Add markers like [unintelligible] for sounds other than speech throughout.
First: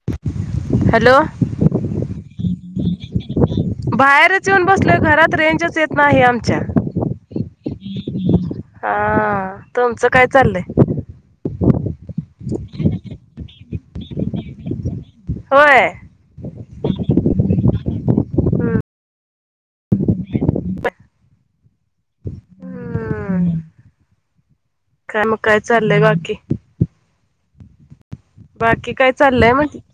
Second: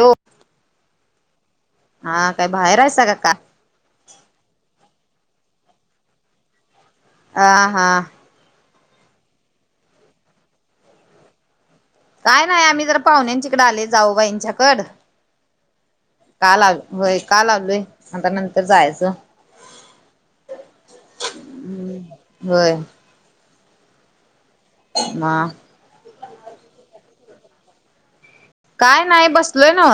हो हॅलो हा काय बाहेरयच का आता बाहेरच येऊन बसलोय घरात रेंजच येत नाही आमच्या आ हा हा तुमचं काय चाललंय काय नाही आम्ही जर पाहुण्यांच्याकडे आले जाऊबाईंच्याकड होय का लाव होय का लावलोय आता नंतर हम्म. जायचं हम् होय हम्म. काय मग म काय चाललंय ग बाकी बाकी काय नाही चाललंय म्हण बसलोय ना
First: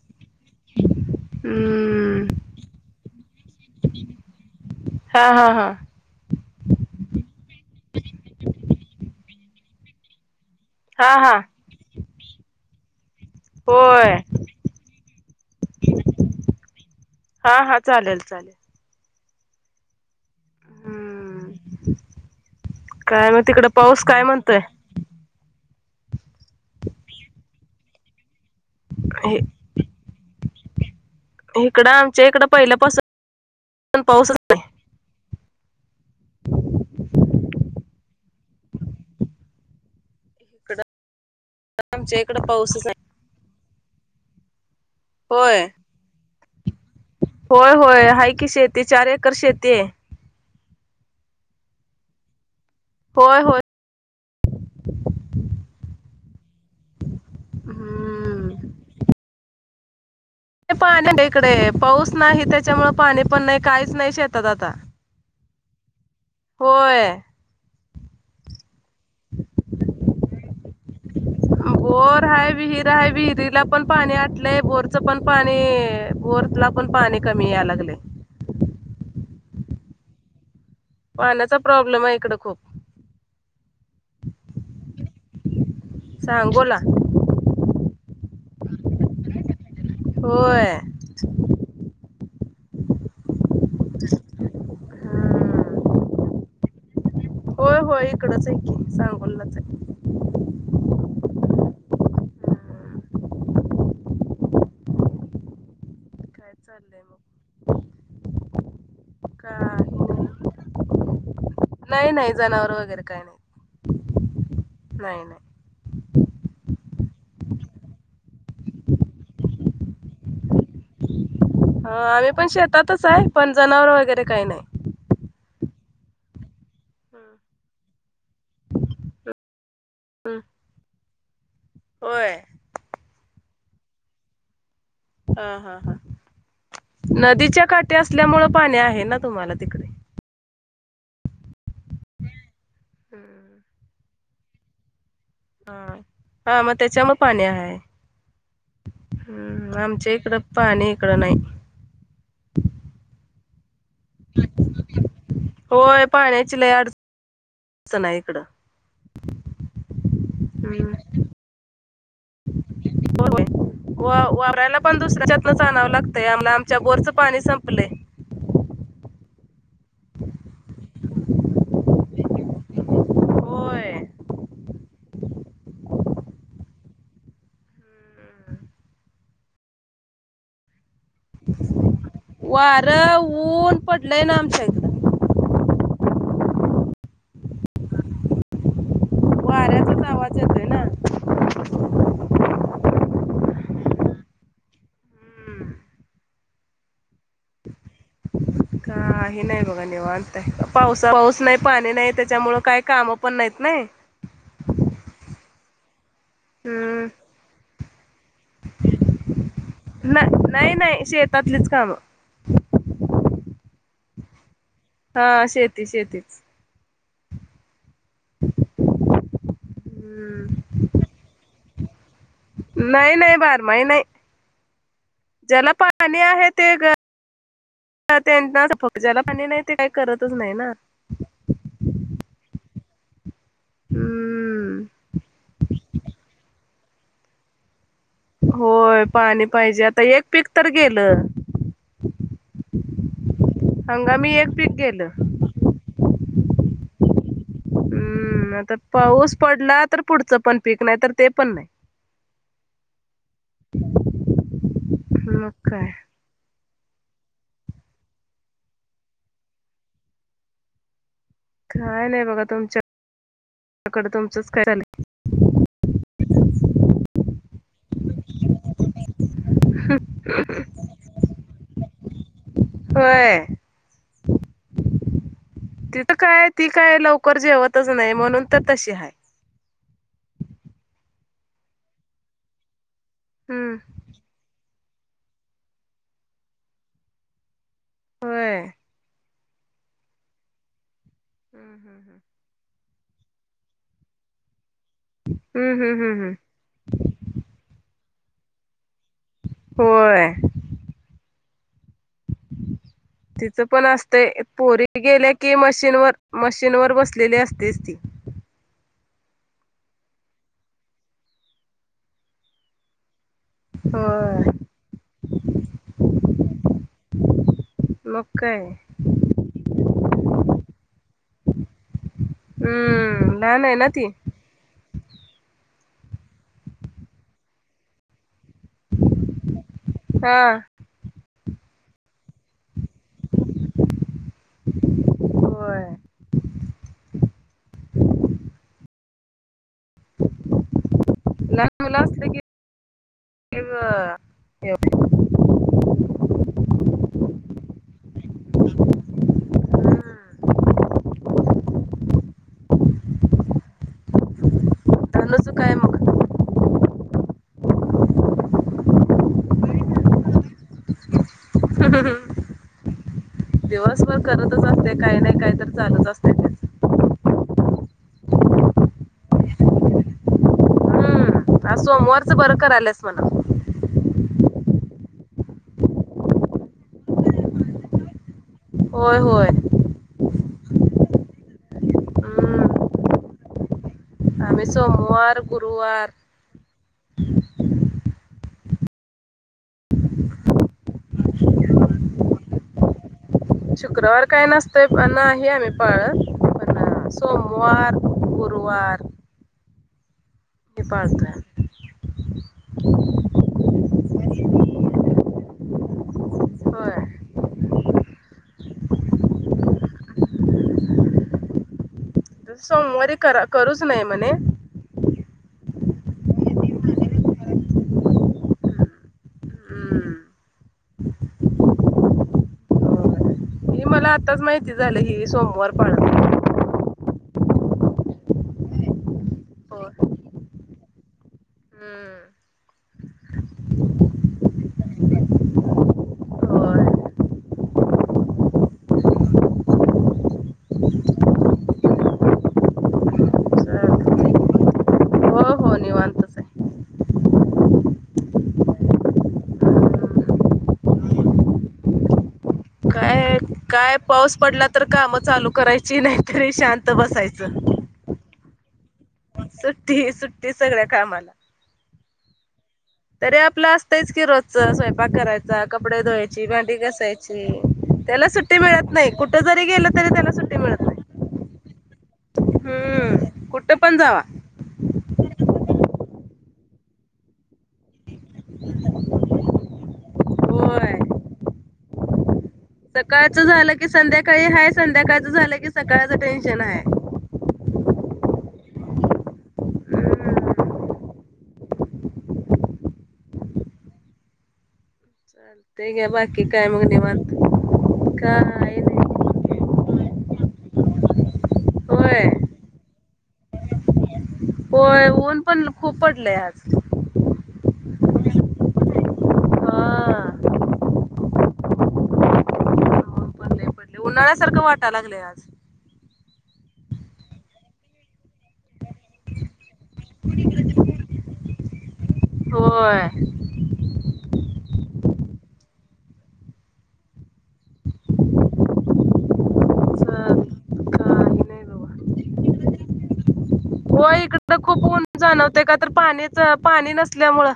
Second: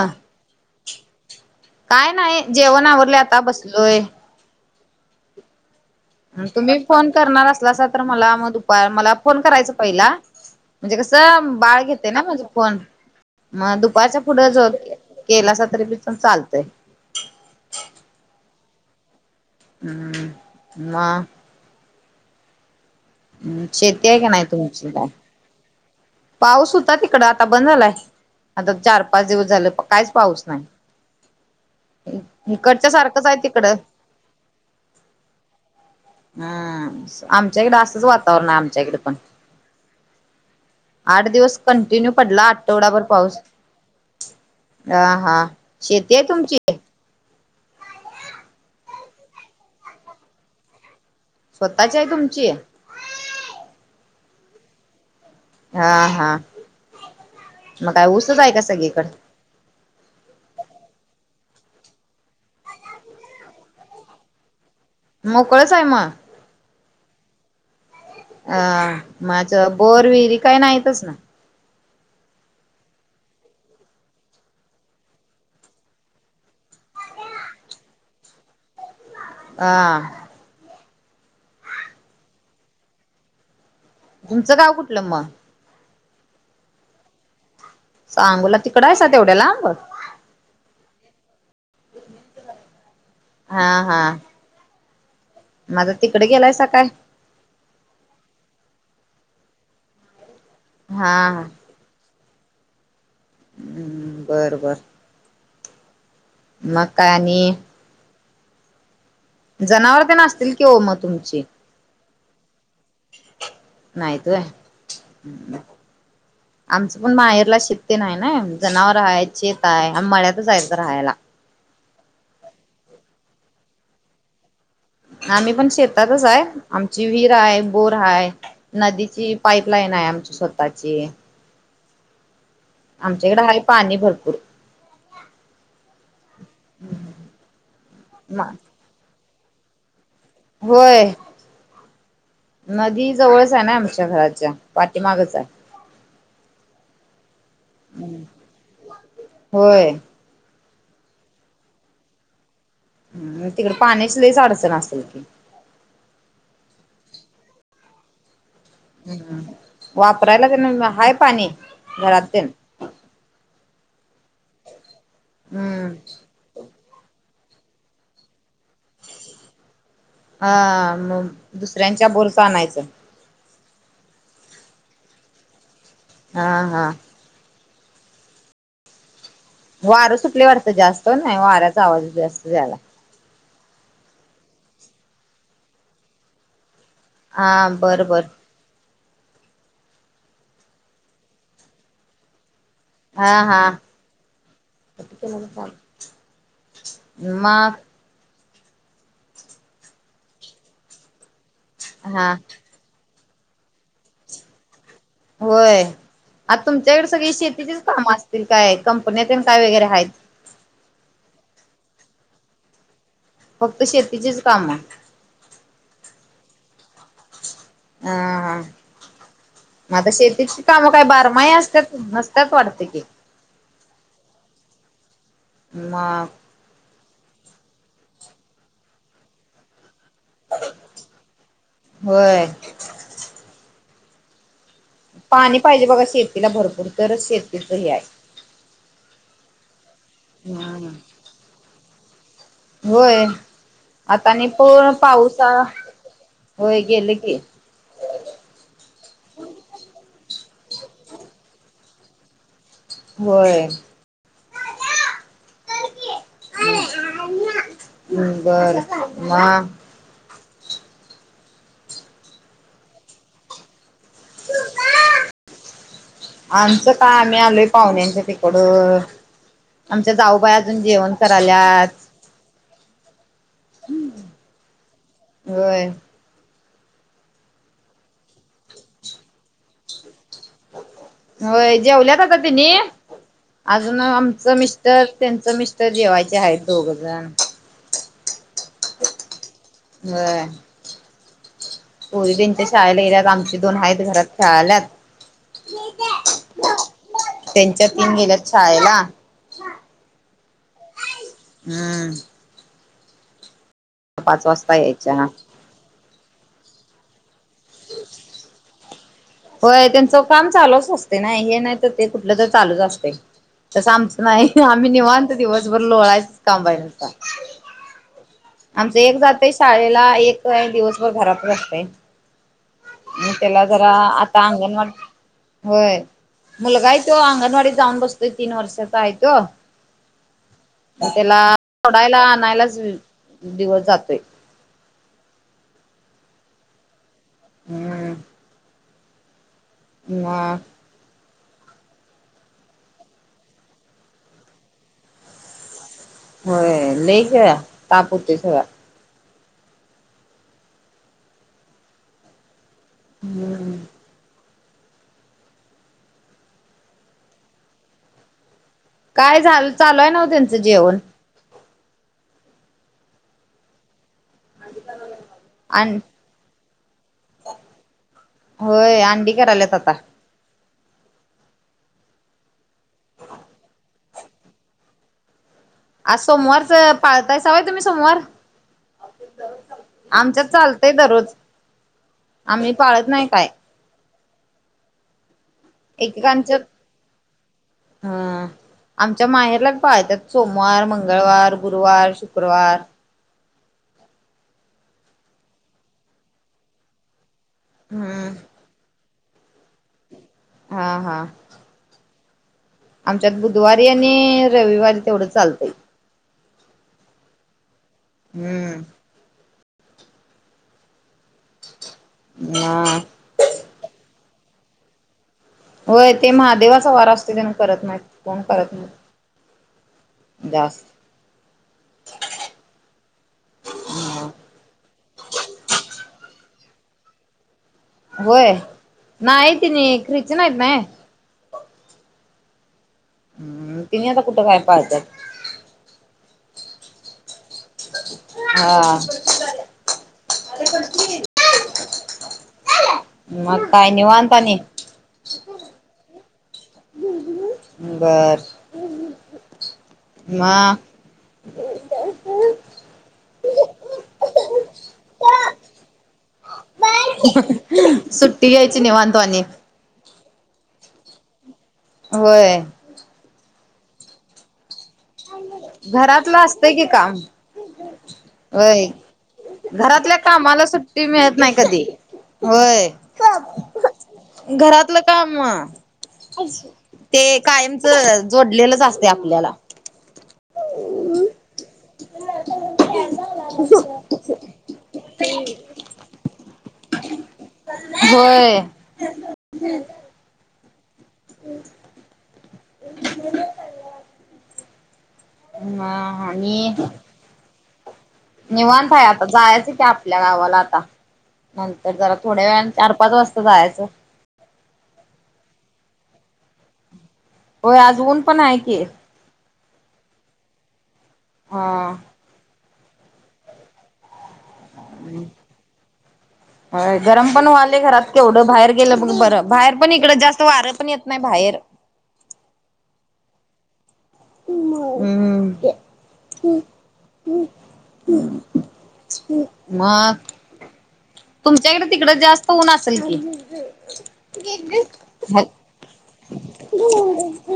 काय हम्म नाही जेवणा आवरले आता बसलोय हा हा हा तुम्ही फोन करणार असला तर मला मग दुपार मला फोन करायचा पहिला म्हणजे हा हा कसं बाळ घेते ना म्हणजे फोण मग होय दुपारचा पुढे जो केला अस तरी पी पण चालतंय हा हा चालेल चालेल हम् हम्म म काय मग तिकड पाऊस शेती आहे काय नाही म्हणतोय तुमची का पाऊस होता तिकडं आता बंद झालाय आता चार पाच दिवस इ- झाले काहीच पाऊस इकडं नाही आमच्या इकडं इकडच्या पहिल्यापासून सारखंच आहे तिकडं पाऊसच हम् आमच्याकडे असतंच वातावरण आहे आमच्याकडे पण इकडं आठ दिवस कंटिन्यू आमच्या पडला इकडं पाऊसच आठवडाभर नाही पाऊस होय [unintelligible] होय होय हा की शेती चार एकर शेती आहे स्वतःची आहे तुमची होय होय हा हा मग काय ऊसच आहे हम्म का सगळीकडे पाणी इकडे पा मोकळच आहे मग होय अ माझं बोर विरी काय नाहीतच ना बोर हा विहिर ह विहिरीला पण पाणी आटलंय बोरच पण पाणी बोरला पण पाणी कमी या लागले हह पाण्याचा प्रॉब्लेम आहे इकडं खूप तुमचं गाव कुठलं मग सांगोला सांबोला तिकड आहेस तेवढ्याला अंब होय हा हा माझा तिकडे गेलायचा काय हो हो इकडंच आहेी सांगच हा ह् बरं बरं काय चाललंय मग मकानी जनावर ते ना काही असतील की हो मग तुमची नाही नाही जनावर वगैरे काय नाही यत नाही नाही हम् आमचं पण माहेरला शेतते नाही ना जनावर आहे चेेत आहे मळ्यात जायचं राहायला ह आम्ही पण शेतातच आहे पण जनावर वगैरे काही नाही आम्ही पण शेतातच आहे आमची विहीर हम्म. आहे बोर आहे नदीची पाईपलाईन आहे आमची हम्म. स्वतःची होय. आमच्याकडें आहे पाणी भरपूर हा हा हा नदीच्या काठी म असल्यामुळे पाणी आहे ना तुम्हाला तिकडे व्हय नदी जवळच हम्म. आहे ना आमच्या घराच्या पाठीमागेच आहे. हा हा मग त्याच्यामूळ पाणी आहे हम्म होय आमच्या इकडं पाणी इकड नाही हम्म तिकड पाण्याची लयच अडचन असल की होय पाण्याची लय अडचण आहे इकडं हम् वापरायला की नाय हम्म हाय पाणी घरातून होय वापरायला पण दुसऱ्याच्यातनच आणावं हम्म लागतय आमला आमच्या बोरचं पाणी संपलंय हा मग दुसऱ्यांच्या बोरचं आणायचं होय. हा हा. वारं सुटले वाटतं जास्त नाही वाऱ्याचा आवाज जास्त झाला वारं ऊन पडलंय ना आमच्या इथ हा बरं बरं. वाऱ्याचाच आवाज येत हा हा [unintelligible] म काही नाय बघा निवांत आहे पाऊ पाऊस नाही पाणी नाही हा त्याच्यामुळे काय काम पण नाहीत नाय व्हय आता तुमच्याकडे हम्म सगळी शेतीचीच काम असतील काय कंपन्यात काय वगैरे आहेत ना नाही नाही शेतातलीच कामं फक्त शेतीचेच काम आहे हा शेती शेतीच हा हा मग आता हम्म शेतीची कामं काही बारमाही असतात वाटते की नाही नाही बारमाही नाय. ज्याला पाणी मग आहे ते त्यां त्यांनाच आहे फक्त ज्याला पाणी नाही ते काही करतच नाही ना व्हय. हम्म. पाणी पाहिजे बघा शेतीला भरपूर तरच शेतीच हे आहे. होय पाणी पाहिजे आता एक पीक तर गेलं व्हय आता हंगामी आणि एक पीक पण गेलं पाऊसा होय गेल की हम्म आता पाऊस पडला तर पुढचं पण पीक नाही तर ते पण नाही व्हय. मग काय बरं म काय नाही बघा तुमच्याकडे तुमचंच काय झालं आमचं काय आम्ही आलोय पाहुण्यांच्या तिकड आमच्या जाऊबाई अजून जेवण कराल्यात व्हय. हम्म व्हय. तिथं काय ती काय लवकर जेवतच नाही म्हणून तर तशी हाय होय जेवल्यात होता तिने हम्म अजून आमचं मिस् टर त्यांचं मिस्टर जेवायचे आहेत दोघ जण व्हय. व्हय. हम्म हम्म हम्म. हो त्यांच्या शाळेला गेल्यात आमचे दोन आहेत घरात शाळालात हम्म हम्म हम्म हम्म. त्यांच्या तीन गेल्या शाळेला होय. हम्म तिचं पण असतय पाच वाजता पोरी यायच्या गेल्या की मशीनवरर मशीन वर बसलेली असतेच ती होय त्यांचं काम चालूच असते ना हे नाही तर ते कुठलं तर चालूच असते तसं आमचं होय नाही आम्ही निवनत दिवसभर लोळायचंच कामबाहिरच मक आमचं एक जातय शाळेला एक दिवसभर घरात बसतय हम्म मला लहान आहे ना तरा ती अंगणवाडी होय मुलगाय तो अंगणवाडीत जाऊन बसतो तीन वर्षाचा आहे तो हा त्याला सोडायला आणायलाच दिवस जातोय होय हम् ना लहान मुला असलं की होय लचे तापोते डा हम्म धनुच काय मग काय झा चालूय नाव त्यांचं जेवण ह् हम ह दिवसभर करतच असते काय नाही काय तर आणि चालत असते त्याच होय अंडी क आल्यात आता ह सोमवारचं बरं कर आलंस मला आज सोमवारच पाळताय सवय तुम्ही सोमवार होय होय आमच्यात चालतंय दररोज आम्ही पाळत नाही काय आम् सोमवार गुरुवार एक कांच हा आमच्या माहेरलाच पातत सोमवार मंगळवार गुरुवार शुक्रवार शुक्रवार काय नसतंय पण नाही आम्ही पळत पण हम्म सोमवारर वार हा हा पाळतोय आम्ही. आमच्यात बुधवारी आणि रविवारी तेवढं चालतंय होय हम्म हा सोमवारी करा करूच नाही म्हणे होय ते महादेवाचा वारा असतो त्यांना करत नाहीत कोण करत नाहीत हम्म. दास हे मला हा आत्ताच माहिती झालं हे सोमवार पण होय नायती होय नाही ख्रिचन यत ना हम्म! हम्म तिने आता कुठं काय पाहतात होय हा! म काय चालतंय. निवांत्ताने हो हो निवांत बरं मा काय काय पाऊस पडला तर काम चालू करायची नाहीतरी शांत बसायचं सुट्टी यायची निवांतवनी सुट्टी सुट्टी सगळ्या कामाला होय! तरी आपलं असतंच की रोजचं स्वयंपाक करायचा कपडे घरातलं धुवायची असतंय भांडी की काम घासायची. त्याला सुट्टी होय मिळत नाही कुठ जरी गेलं तरी घरातल्या त्याला सुट्टी कामाला मिळत नाही. नाही कधी होय हम्म कुठं पण जावा घरातलं काम म ते कायमच जोडलेलंच असते आपल्याला होय. सकाळचं झालं की संध्याकाळी हाय संध्याकाळचं झालं की सकाळचं टेन्शन आहे होय. [unintelligible] अ ह ते ग बाकी काय मग निवांत मत का? निवांतय हाय आता जायचं की आपल्या गावाला आता नंतर जरा होय थोड्या वेळेने चार पाच वासत्ता जायचं. होय ऊन पण खूप पडलंय आज. होय! आज ऊन पण आहे की हा हा. ऊन पडले पडले उन्हाळ्यासारखं वाटा लागलय आज हो गरम पण वाले घरात केवढं बाहेर गेलं बग ब बाहेर पण इकडं जास्त वारं पण येत नाही बाहेर. होय! हम्म. हम्म. मग काही नाही तुमच्याकडे बाबा तिकड जास्त ऊन असेल की होय इकडं खूप ऊन हाय. जाणवतंय का तर पाणीच पाणी नसल्यामुळं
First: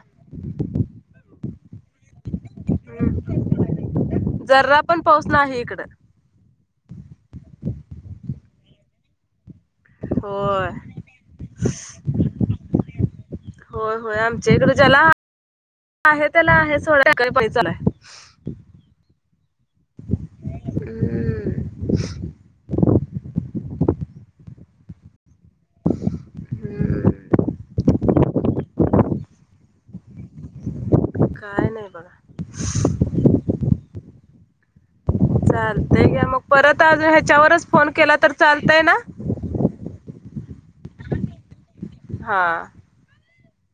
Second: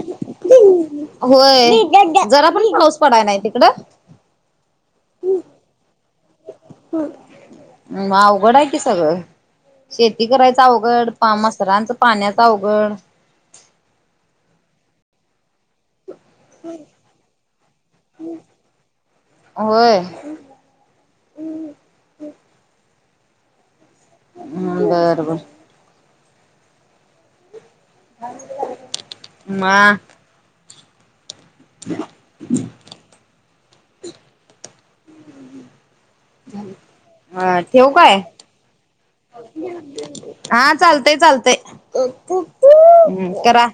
होय जरा पण पाऊस पडा नाही तिकडं जरा पण पाऊस नाही इकडं. मा अवघड आहे कि सगळं. शेती करायच होय अवघड पामसरांच पाण्याच अवघड होय होय आमच्या इकडे ज्याला आहे त्याला आहे सोड पैसा आहे. होय. हम्म बरबर. हम्. म.. ग. काय नाही बघा. हम्. चालतय घ्या मग परत अज ह्याच्यावरच ठेवू फोन केला काय तर चालतय ना. हा चालतय चालतय. ू हा करा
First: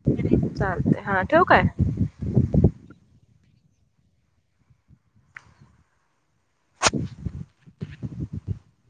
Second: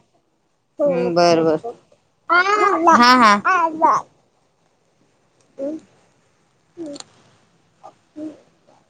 चालतंय हा बर ठेवू काय बर. ह हा ह. हम् हम् हम्.